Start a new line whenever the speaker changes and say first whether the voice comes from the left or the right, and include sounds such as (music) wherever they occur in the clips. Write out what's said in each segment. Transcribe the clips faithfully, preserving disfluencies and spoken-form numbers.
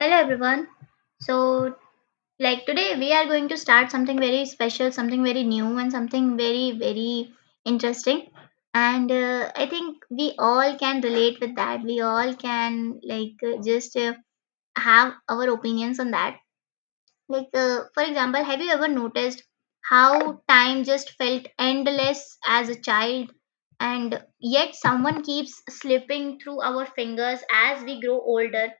left: Hello everyone. So, like today we are going to start something very special, something very new, and something very, very interesting. And uh, I think we all can relate with that. We all can, like, uh, just uh, have our opinions on that. Like, uh, for example, have you ever noticed how time just felt endless as a child? And yet, someone keeps slipping through our fingers as we grow older.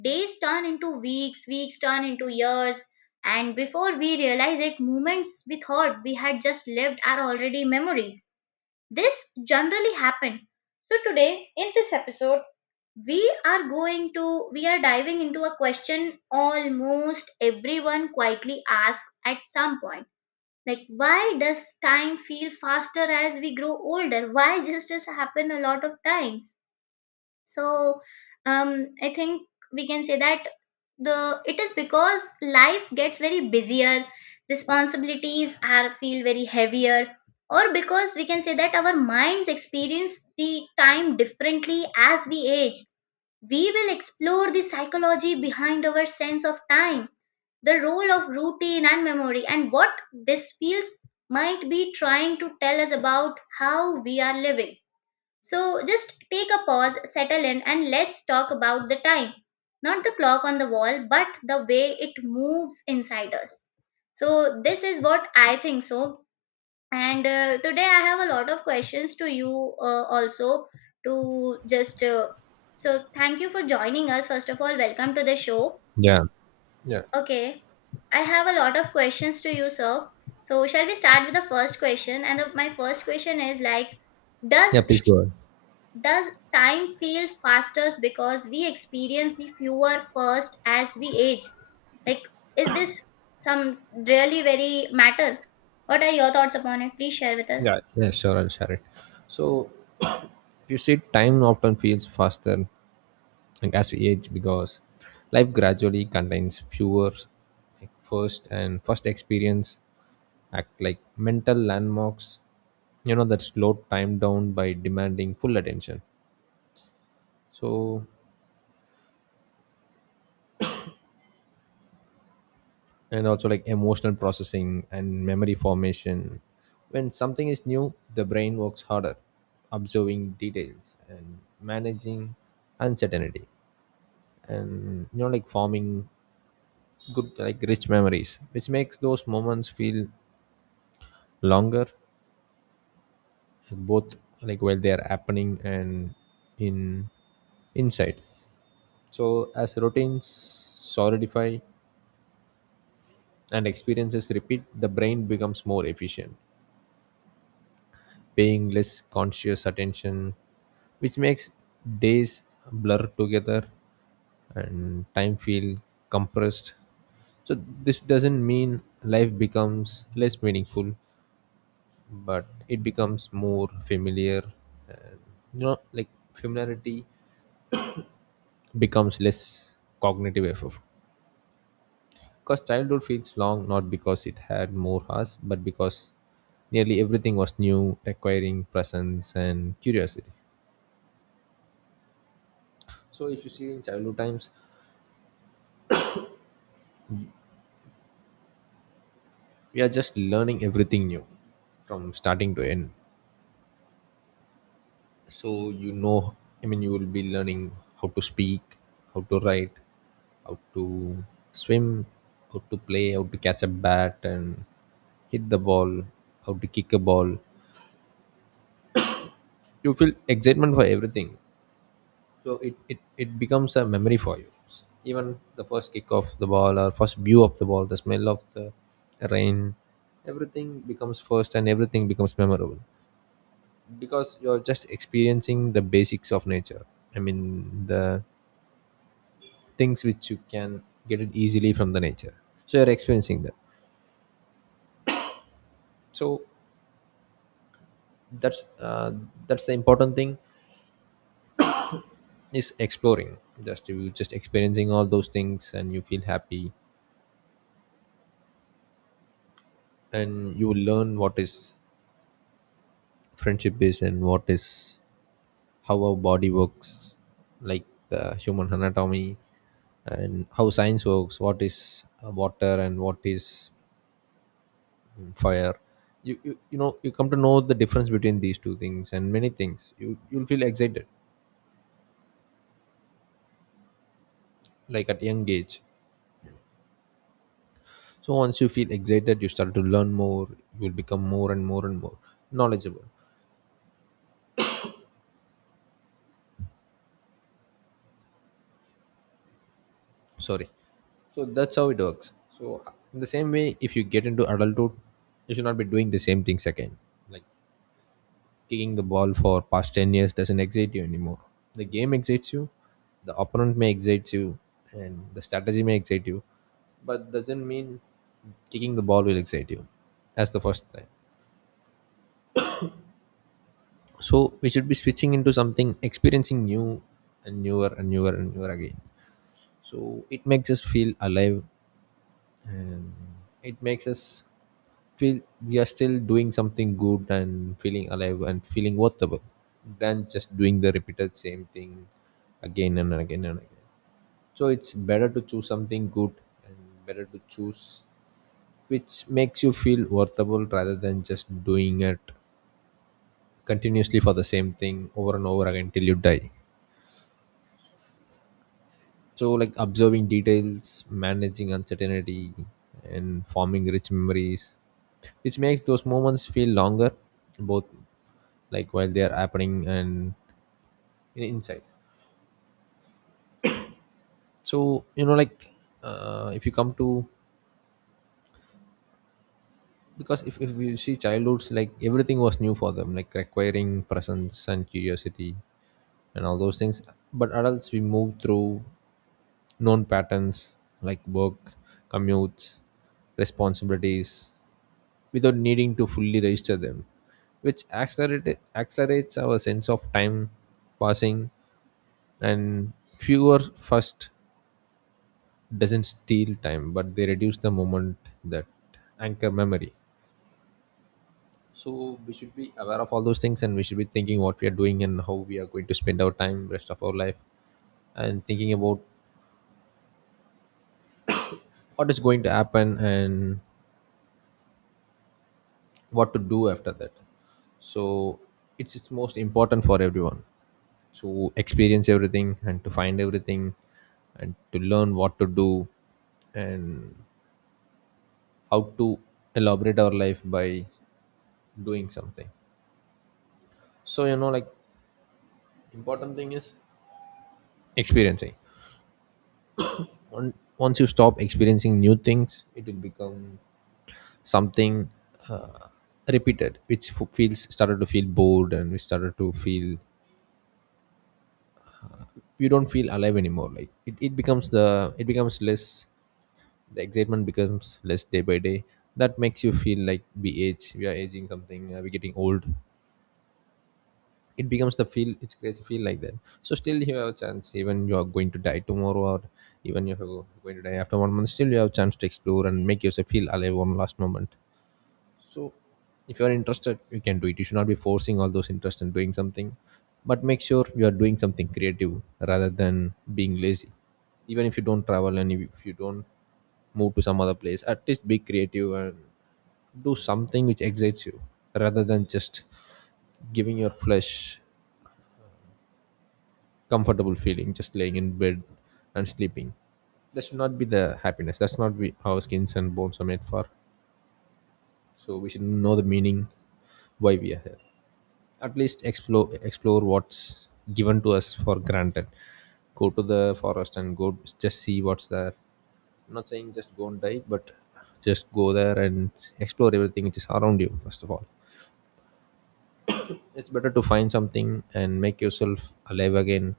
left: Days turn into weeks, weeks turn into years, and before we realize it, moments we thought we had just lived are already memories. This generally happens. So, today in this episode, we are going to we are diving into a question almost everyone quietly asks at some point, like why does time feel faster as we grow older? Why just does happen a lot of times? So um, I think we can say that the it is because life gets very busier, responsibilities are feel very heavier, or because we can say that our minds experience the time differently as we age. We will explore the psychology behind our sense of time, the role of routine and memory, and what this feels might be trying to tell us about how we are living. So just take a pause, settle in, and let's talk about the time. Not the clock on the wall, but the way it moves inside us. So this is what I think so. And uh, today I have a lot of questions to you, uh, also to just. Uh, So thank you for joining us. First of all, welcome to the show.
right: Yeah. yeah
left: Okay, I have a lot of questions to you, sir. So shall we start with the first question? And the, my first question is like, does
right: Yeah. Please go on.
left: does time feel faster because we experience the fewer first as we age? Like, is this some really very matter? What are your thoughts upon it? Please share with
right: yeah
left: us.
right: Yeah. Sure. I'll share it. So, (coughs) (clears throat) you see, time often feels faster like, as we age because life gradually contains fewer like, first and first experience act like mental landmarks, you know, that slow time down by demanding full attention. So, and also like emotional processing and memory formation. When something is new, the brain works harder, observing details and managing uncertainty, and you know, like forming good, like rich memories, which makes those moments feel longer, both like while they are happening and in insight. So, as routines solidify and experiences repeat, the brain becomes more efficient paying less conscious attention, which makes days blur together and time feel compressed. So this doesn't mean life becomes less meaningful, but it becomes more familiar. And, you know, like familiarity becomes less cognitive effort. Because childhood feels long not because it had more hours, but because nearly everything was new, requiring presence and curiosity. So if you see in childhood times, we are just learning everything new from starting to end. So you know, I mean, you will be learning how to speak, how to write, how to swim, how to play, how to catch a bat and hit the ball, how to kick a ball. You feel excitement for everything. So it, it it becomes a memory for you, even the first kick of the ball or first view of the ball, the smell of the rain. Everything becomes first and everything becomes memorable because you're just experiencing the basics of nature. I mean the things which you can get it easily from the nature, so you're experiencing that. So that's uh, that's the important thing, is exploring. Just you just experiencing all those things and you feel happy, and you learn what is friendship is and what is how our body works, like the human anatomy, and how science works, what is uh, water and what is mm, fire. You, you you know you come to know the difference between these two things, and many things you you'll feel excited like at young age. So once you feel excited you start to learn more, you will become more and more and more knowledgeable. Sorry. So that's how it works. So in the same way, if you get into adulthood, you should not be doing the same things again. Like, kicking the ball for past ten years doesn't excite you anymore. The game excites you, the opponent may excite you, and the strategy may excite you, but doesn't mean kicking the ball will excite you. That's the first time. So we should be switching into something experiencing new and newer and newer and newer again. So it makes us feel alive, and it makes us feel we are still doing something good and feeling alive and feeling worthable, than just doing the repeated same thing again and again and again. So it's better to choose something good, and better to choose which makes you feel worthable rather than just doing it continuously for the same thing over and over again till you die. So, like observing details, managing uncertainty, and forming rich memories, which makes those moments feel longer, both like while they are happening and in- inside. So, you know, like uh, if you come to because if, if you see childhoods, like everything was new for them, like requiring presence and curiosity and all those things, but adults we move through known patterns like work, commutes, responsibilities, without needing to fully register them, which accelerate, accelerates our sense of time passing, and fewer first doesn't steal time, but they reduce the moment that anchor memory. So we should be aware of all those things, and we should be thinking what we are doing and how we are going to spend our time, rest of our life, and thinking about what is going to happen and what to do after that. So it's it's most important for everyone to experience everything and to find everything and to learn what to do and how to elaborate our life by doing something. So you know, like important thing is experiencing. On- once you stop experiencing new things, it will become something uh, repeated, which f- feels started to feel bored, and we started to feel you don't feel alive anymore. Like it, it becomes the it becomes less, the excitement becomes less day by day. That makes you feel like we age, we are aging something, uh, we're getting old. It becomes the feel, it's crazy feel like that. So still you have a chance, even you are going to die tomorrow, or even if you're going to die after one month, still you have a chance to explore and make yourself feel alive one last moment. So if you are interested, you can do it. You should not be forcing all those interests in doing something, but make sure you are doing something creative rather than being lazy. Even if you don't travel, and if if you don't move to some other place, at least be creative and do something which excites you rather than just giving your flesh comfortable feeling, just laying in bed and sleeping. That should not be the happiness. That's not be how skins and bones are made for. So we should know the meaning why we are here. At least explore explore what's given to us for granted. Go to the forest and go just see what's there. I'm not saying just go and dive, but just go there and explore everything which is around you first of all. It's better to find something and make yourself alive again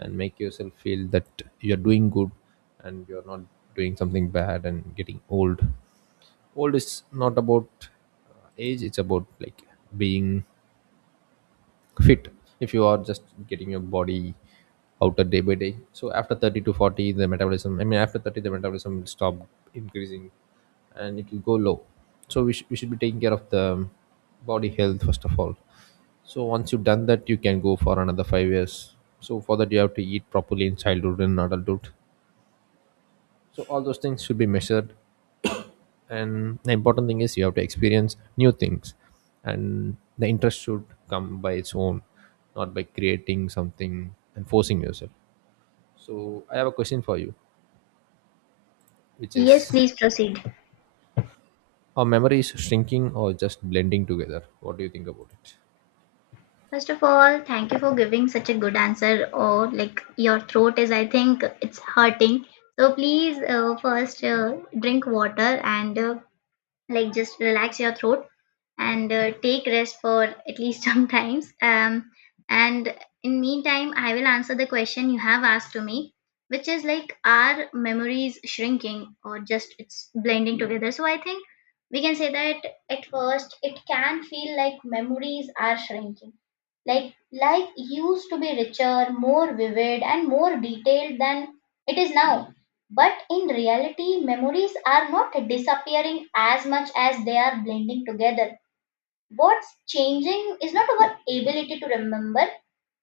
right: and make yourself feel that you're doing good and you're not doing something bad and getting old. Old is not about uh, age, it's about like being fit. If you are just getting your body outer day by day, so after thirty to forty the metabolism, I mean after thirty the metabolism will stop increasing and it will go low. So we, sh- we should be taking care of the body health first of all. So once you've done that, you can go for another five years. So for that you have to eat properly in childhood and adulthood. So all those things should be measured, and the important thing is you have to experience new things, and the interest should come by its own, not by creating something and forcing yourself. So I have a question for you, which
left: Yes,
right: is,
left: please proceed.
right: are memories shrinking or just blending together? What do you think about it?
left: First of all, thank you for giving such a good answer. Or like your throat is, I think it's hurting. So please uh, first uh, drink water and uh, like just relax your throat and uh, take rest for at least (laughs) sometimes. Um, and in meantime, I will answer the question you have asked to me, which is like, are memories shrinking or just it's blending together? So I think we can say that at first it can feel like memories are shrinking. Like life used to be richer, more vivid, and more detailed than it is now. But in reality, memories are not disappearing as much as they are blending together. What's changing is not our ability to remember,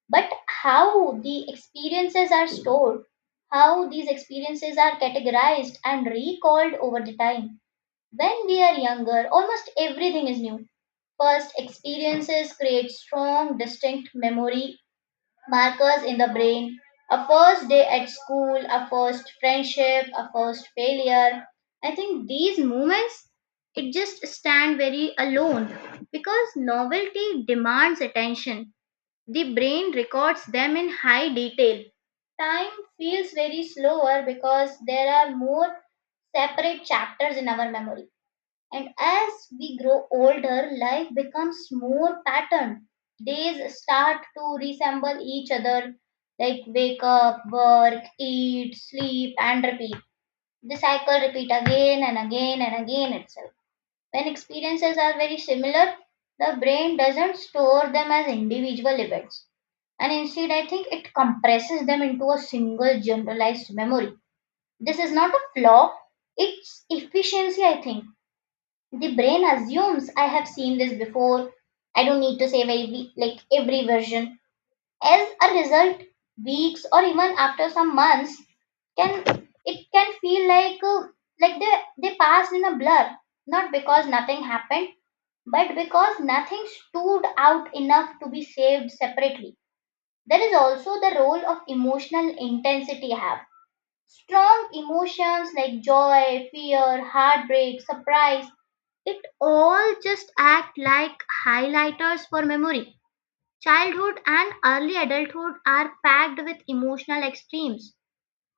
left: but how the experiences are stored, how these experiences are categorized and recalled over the time. When we are younger, almost everything is new. First, experiences create strong, distinct memory markers in the brain. A first day at school, a first friendship, a first failure. I think these moments it just stand very alone because novelty demands attention. The brain records them in high detail. Time feels very slower because there are more separate chapters in our memory. And as we grow older, life becomes more patterned. Days start to resemble each other, like wake up, work, eat, sleep, and repeat. The cycle repeat again and again and again itself. When experiences are very similar, the brain doesn't store them as individual events. And instead, I think it compresses them into a single generalized memory. This is not a flaw, it's efficiency. I think the brain assumes I have seen this before. I don't need to save every, like every version. As a result, weeks or even after some months can it can feel like uh, like they they passed in a blur. Not because nothing happened, but because nothing stood out enough to be saved separately. There is also the role of emotional intensity I have. Strong emotions like joy, fear, heartbreak, surprise it all just act like highlighters for memory. Childhood and early adulthood are packed with emotional extremes.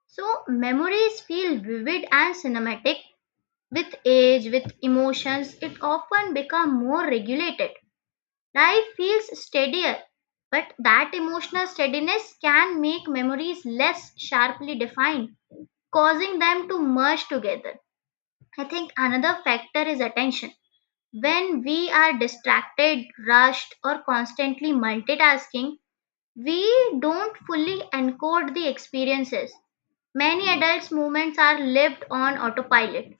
left: So memories feel vivid and cinematic. With age, with emotions, it often becomes more regulated. Life feels steadier, but that emotional steadiness can make memories less sharply defined, causing them to merge together. I think another factor is attention. When we are distracted, rushed, or constantly multitasking, we don't fully encode the experiences. Many adults' movements are lived on autopilot,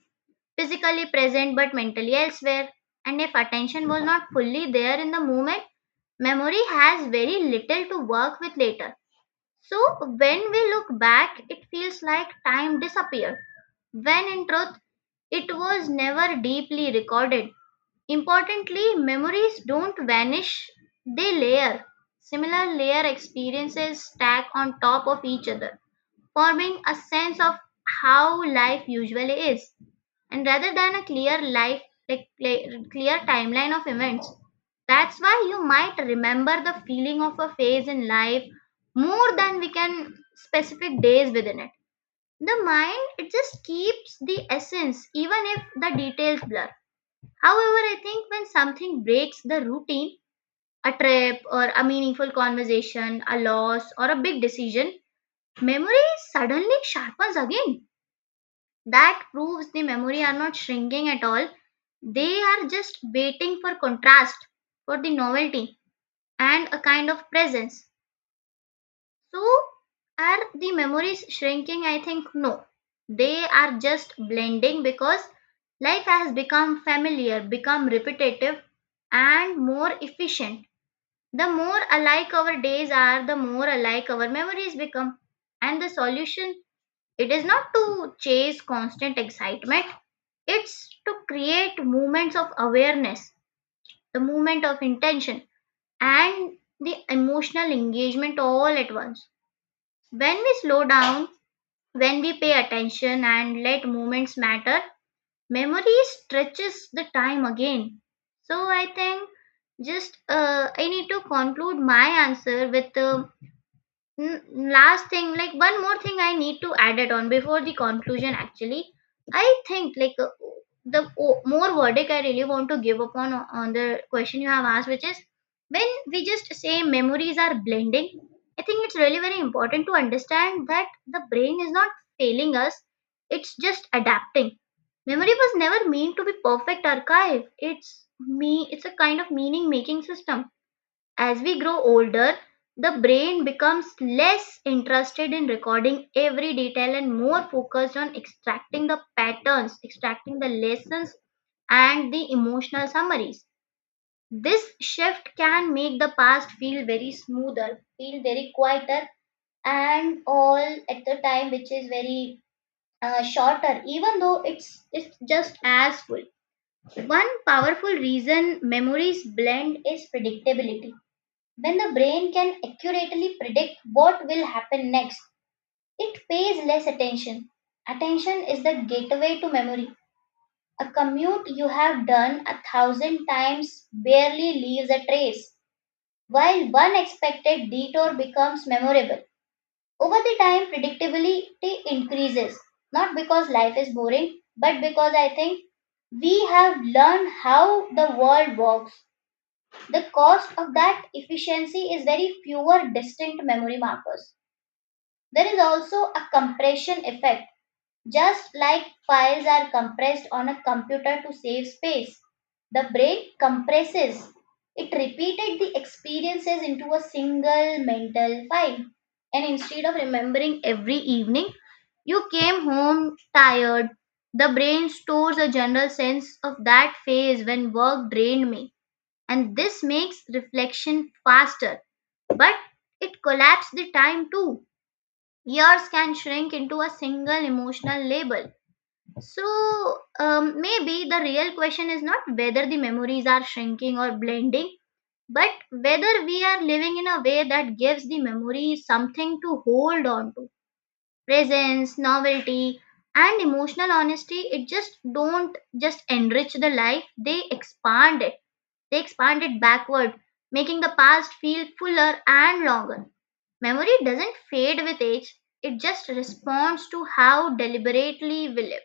left: physically present but mentally elsewhere. And if attention was not fully there in the moment, memory has very little to work with later. So, when we look back, it feels like time disappeared, when in truth, it was never deeply recorded. Importantly, memories don't vanish, they layer. Similar layer experiences stack on top of each other, forming a sense of how life usually is. And rather than a clear life, like clear clear timeline of events, that's why you might remember the feeling of a phase in life more than we can specific days within it. The mind, it just keeps the essence even if the details blur. However, I think when something breaks the routine, a trip or a meaningful conversation, a loss or a big decision, memory suddenly sharpens again. That proves the memory are not shrinking at all. They are just waiting for contrast, for the novelty, and a kind of presence. So, are the memories shrinking? I think no. They are just blending because life has become familiar, become repetitive, and more efficient. The more alike our days are, the more alike our memories become. And the solution, it is not to chase constant excitement, it's to create moments of awareness, the movement of intention, and the emotional engagement all at once. When we slow down, when we pay attention and let moments matter, memory stretches the time again. So I think just uh, I need to conclude my answer with uh, N- last thing, like one more thing I need to add it on before the conclusion actually. I think like uh, the o- more verdict I really want to give upon o- on the question you have asked, which is, when we just say memories are blending, I think it's really very important to understand that the brain is not failing us, it's just adapting. Memory was never meant to be perfect archive, it's me it's a kind of meaning making system. As we grow older, the brain becomes less interested in recording every detail and more focused on extracting the patterns, extracting the lessons, and the emotional summaries. This shift can make the past feel very smoother, feel very quieter, and all at the time, which is very uh, shorter, even though it's, it's just as full. One powerful reason memories blend is predictability. When the brain can accurately predict what will happen next, it pays less attention. Attention is the gateway to memory. A commute you have done a thousand times barely leaves a trace, while one expected detour becomes memorable. Over the time, predictability increases, not because life is boring, but because I think we have learned how the world works. The cost of that efficiency is very fewer distinct memory markers. There is also a compression effect. Just like files are compressed on a computer to save space, the brain compresses. It repeated the experiences into a single mental file. And instead of remembering every evening, you came home tired. The brain stores a general sense of that phase when work drained me, and this makes reflection faster, but it collapses the time too. Years can shrink into a single emotional label. So um, maybe the real question is not whether the memories are shrinking or blending, but whether we are living in a way that gives the memory something to hold on to. Presence, novelty, and emotional honesty, it just don't just enrich the life, they expand it, they expanded backward, making the past feel fuller and longer. Memory doesn't fade with age, it just responds to how deliberately we live.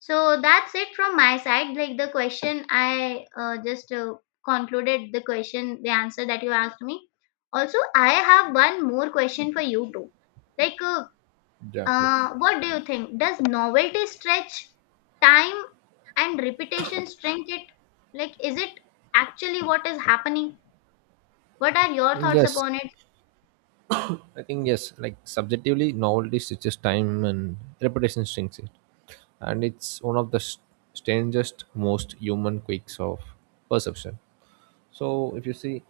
left: So that's it from my side. Like the question I uh, just uh, concluded, the question, the answer that you asked me. Also, I have one more question for you too. Like, uh,
right: Exactly.
left: uh, what do you think? Does novelty stretch time and repetition shrink it? Like, is it actually what is happening? What are your thoughts
right: Yes,
left: upon it?
right: I think yes. Like subjectively, novelty stretches time and repetition shrinks it, and it's one of the s- strangest, most human quirks of perception. So, if you see,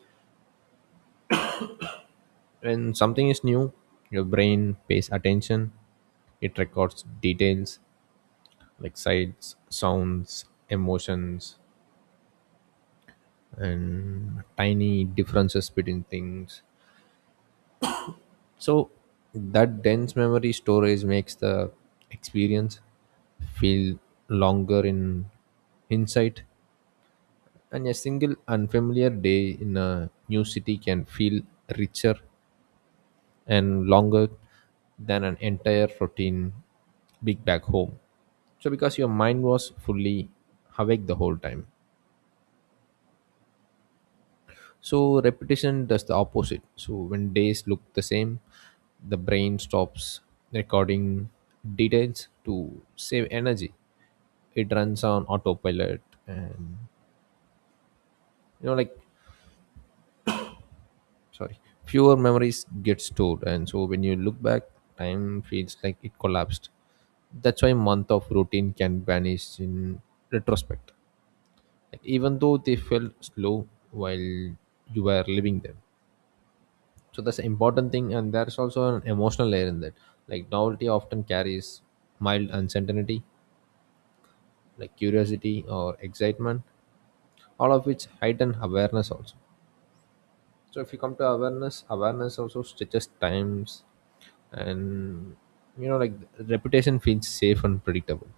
right: when something is new, your brain pays attention. It records details like sights, sounds, emotions, and tiny differences between things. So that dense memory storage makes the experience feel longer in hindsight. And a single unfamiliar day in a new city can feel richer and longer than an entire routine week back home. So, because your mind was fully awake the whole time. So, repetition does the opposite. So, when days look the same, the brain stops recording details to save energy. It runs on autopilot and you know, like sorry, fewer memories get stored, and so when you look back time feels like it collapsed. That's why month of routine can vanish in retrospect, like, even though they felt slow while you were living them. So that's an important thing, and there's also an emotional layer in that, like novelty often carries mild uncertainty like curiosity or excitement, all of which heighten awareness also. So if you come to awareness, awareness also stretches times, and you know like reputation feels safe and predictable,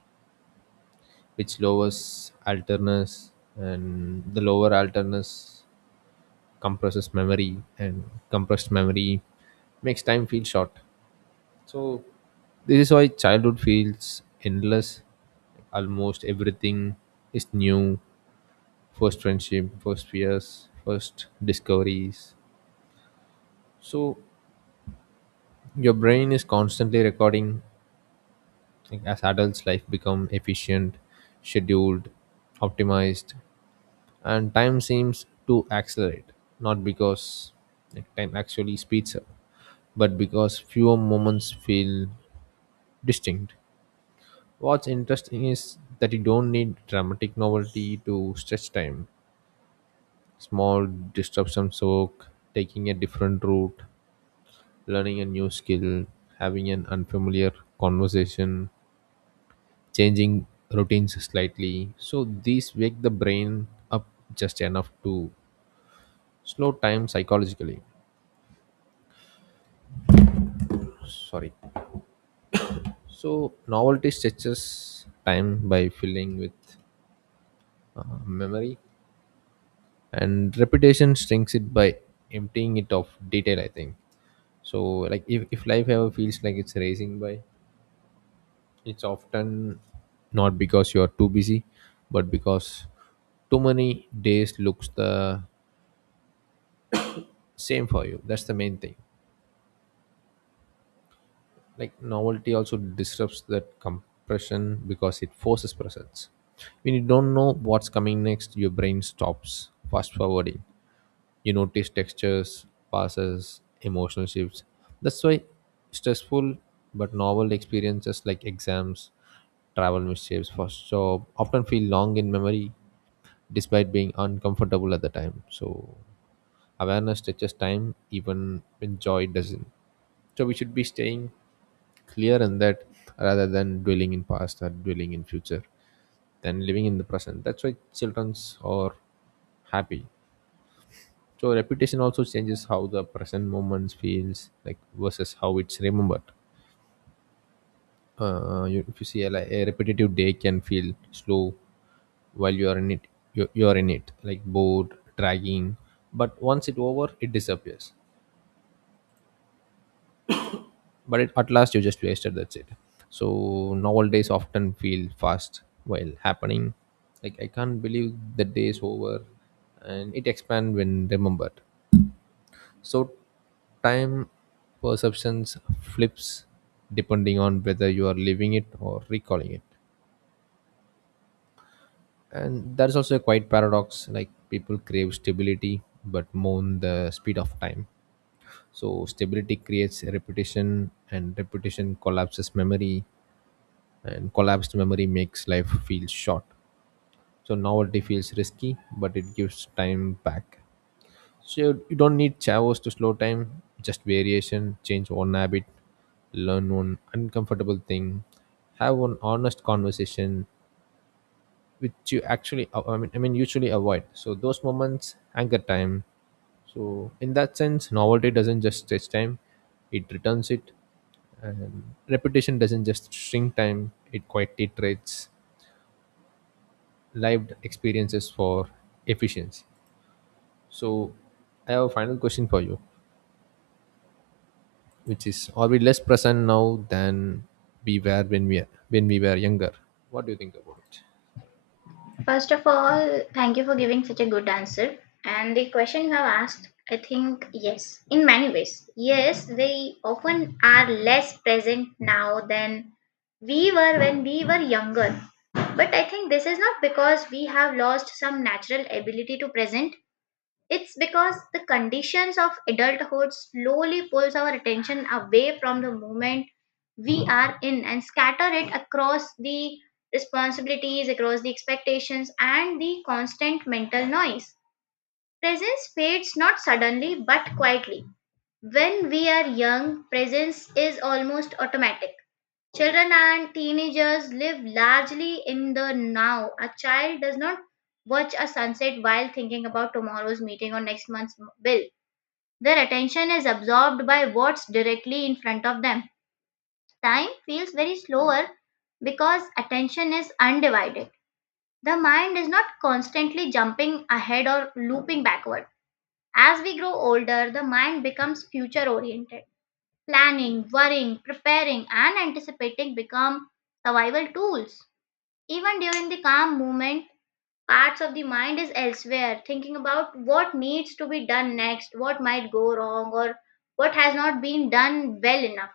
right: which lowers alertness, and the lower alertness compresses memory, and compressed memory makes time feel short. So this is why childhood feels endless. Almost everything is new. First friendship, first fears, first discoveries. So your brain is constantly recording. Like, as adults life become efficient, scheduled, optimized, and time seems to accelerate, not because like time actually speeds up, but because fewer moments feel distinct. What's interesting is that you don't need dramatic novelty to stretch time, small disruptions work: taking a different route, learning a new skill, having an unfamiliar conversation, changing routines slightly. So these wake the brain up just enough to slow time psychologically. Sorry. So novelty stretches time by filling with uh, memory, and repetition strings it by emptying it of detail, I think. So like if, if life ever feels like it's racing by, it's often not because you are too busy, but because too many days looks the same for you. That's the main thing. Like novelty also disrupts that compression because it forces presence. When you don't know what's coming next, your brain stops fast forwarding. You notice textures, passes, emotional shifts. That's why stressful but novel experiences like exams, travel mishaps, first job, often feel long in memory despite being uncomfortable at the time. So awareness touches time, even when joy doesn't. So we should be staying clear in that, rather than dwelling in past or dwelling in future than living in the present. That's why childrens are happy. So repetition also changes how the present moment feels like versus how it's remembered. Uh, you, if you see a, like, a repetitive day can feel slow while you are in it. You, you are in it like bored, dragging. But once it over, it disappears. But it, at last you just wasted, that's it. So nowadays often feel fast while happening, like I can't believe the day is over, and it expand when remembered. So time perceptions flips depending on whether you are living it or recalling it. And that is also a quite paradox, like people crave stability but mourn the speed of time. So stability creates repetition, and repetition collapses memory, and collapsed memory makes life feel short. So novelty feels risky but it gives time back. So you don't need chavos to slow time, just variation: change one habit, learn one uncomfortable thing, have one honest conversation which you actually, i mean i mean usually avoid. So those moments anchor time. So in that sense, novelty doesn't just stretch time, it returns it, and repetition doesn't just shrink time, it quite iterates lived experiences for efficiency. So, I have a final question for you, which is: are we less present now than we were when we when we were younger? What do you think about it?
left: First of all, thank you for giving such a good answer. And the question you have asked, I think, yes, in many ways. Yes, they often are less present now than we were when we were younger. But I think this is not because we have lost some natural ability to present. It's because the conditions of adulthood slowly pulls our attention away from the moment we are in and scatter it across the responsibilities, across the expectations and the constant mental noise. Presence fades not suddenly but quietly. When we are young, presence is almost automatic. Children and teenagers live largely in the now. A child does not watch a sunset while thinking about tomorrow's meeting or next month's bill. Their attention is absorbed by what's directly in front of them. Time feels very slower because attention is undivided. The mind is not constantly jumping ahead or looping backward. As we grow older, the mind becomes future oriented. Planning, worrying, preparing, and anticipating become survival tools. Even during the calm moment, parts of the mind is elsewhere, thinking about what needs to be done next, what might go wrong, or what has not been done well enough.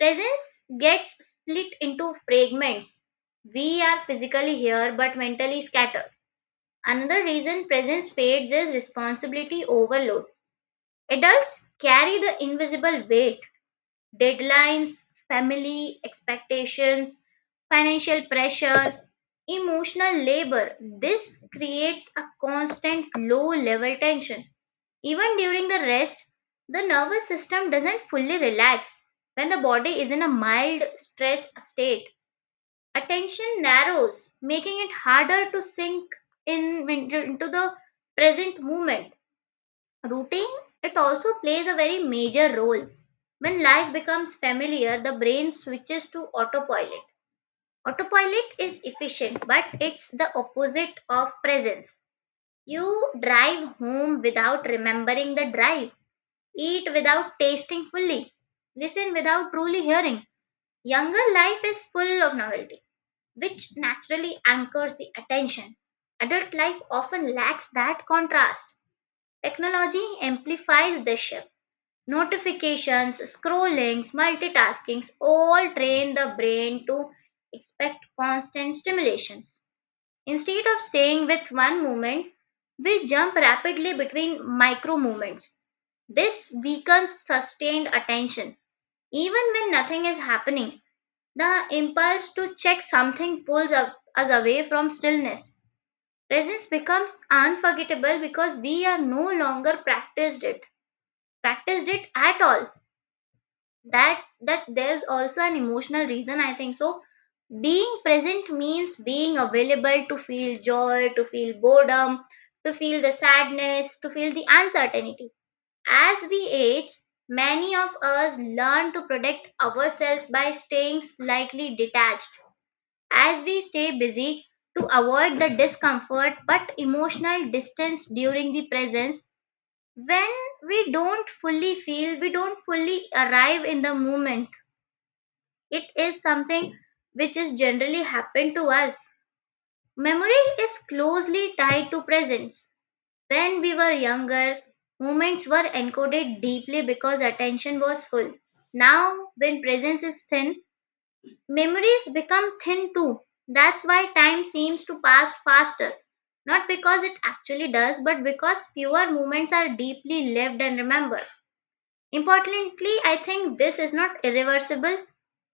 left: Presence gets split into fragments. We are physically here but mentally scattered. Another reason presence fades is responsibility overload. Adults carry the invisible weight: deadlines, family expectations, financial pressure, emotional labor. This creates a constant low level tension. Even during the rest, the nervous system doesn't fully relax when the body is in a mild stress state. Attention narrows, making it harder to sink in into into the present moment. Routine, it also plays a very major role. When life becomes familiar, the brain switches to autopilot. Autopilot is efficient, but it's the opposite of presence. You drive home without remembering the drive, eat without tasting fully, listen without truly hearing. Younger life is full of novelty, which naturally anchors the attention. Adult life often lacks that contrast. Technology amplifies this shift. Notifications, scrollings, multitaskings all train the brain to expect constant stimulations. Instead of staying with one movement, we jump rapidly between micro movements. This weakens sustained attention. Even when nothing is happening, the impulse to check something pulls up- us away from stillness. Presence becomes unforgettable because we are no longer practiced it, practiced it at all. that that there's also an emotional reason, I think. So being present means being available to feel joy, to feel boredom, to feel the sadness, to feel the uncertainty. As we age, many of us learn to protect ourselves by staying slightly detached, as we stay busy, to avoid the discomfort. But emotional distance during the presence, when we don't fully feel, we don't fully arrive in the moment, it is something which is generally happened to us. Memory is closely tied to presence. When we were younger, moments were encoded deeply because attention was full. Now, when presence is thin, memories become thin too. That's why time seems to pass faster. Not because it actually does, but because fewer moments are deeply lived and remembered. Importantly, I think this is not irreversible.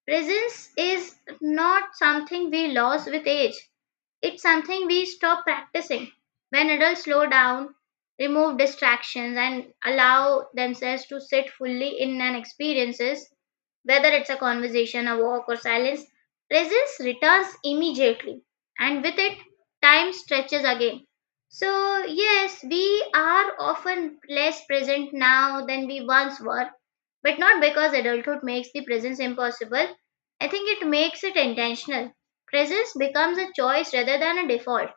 left: Presence is not something we lose with age, it's something we stop practicing. When adults slow down, remove distractions, and allow themselves to sit fully in an experiences, whether it's a conversation, a walk, or silence, presence returns immediately, and with it, time stretches again. So, yes, we are often less present now than we once were, but not because adulthood makes the presence impossible. I think it makes it intentional. Presence becomes a choice rather than a default.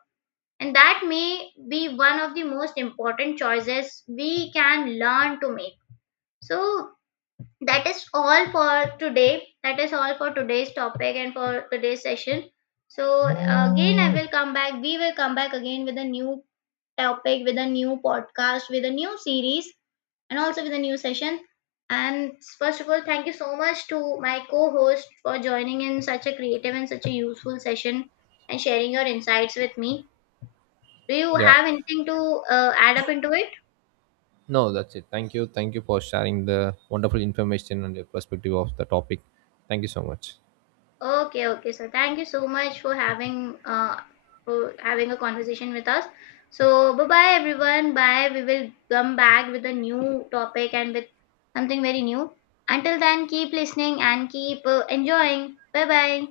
left: And that may be one of the most important choices we can learn to make. So, that is all for today. That is all for today's topic and for today's session. So, again, I will come back. We will come back again with a new topic, with a new podcast, with a new series, and also with a new session. And first of all, thank you so much to my co host for joining in such a creative and such a useful session and sharing your insights with me. Do you
right: Yeah,
left: have anything to uh, add up into it?
right: no, that's it. Thank you, thank you for sharing the wonderful information and your perspective of the topic. Thank you so much.
left: Okay, okay. So thank you so much for having uh, for having a conversation with us. So bye bye everyone. Bye. We will come back with a new topic and with something very new. Until then, keep listening and keep uh, enjoying. Bye bye.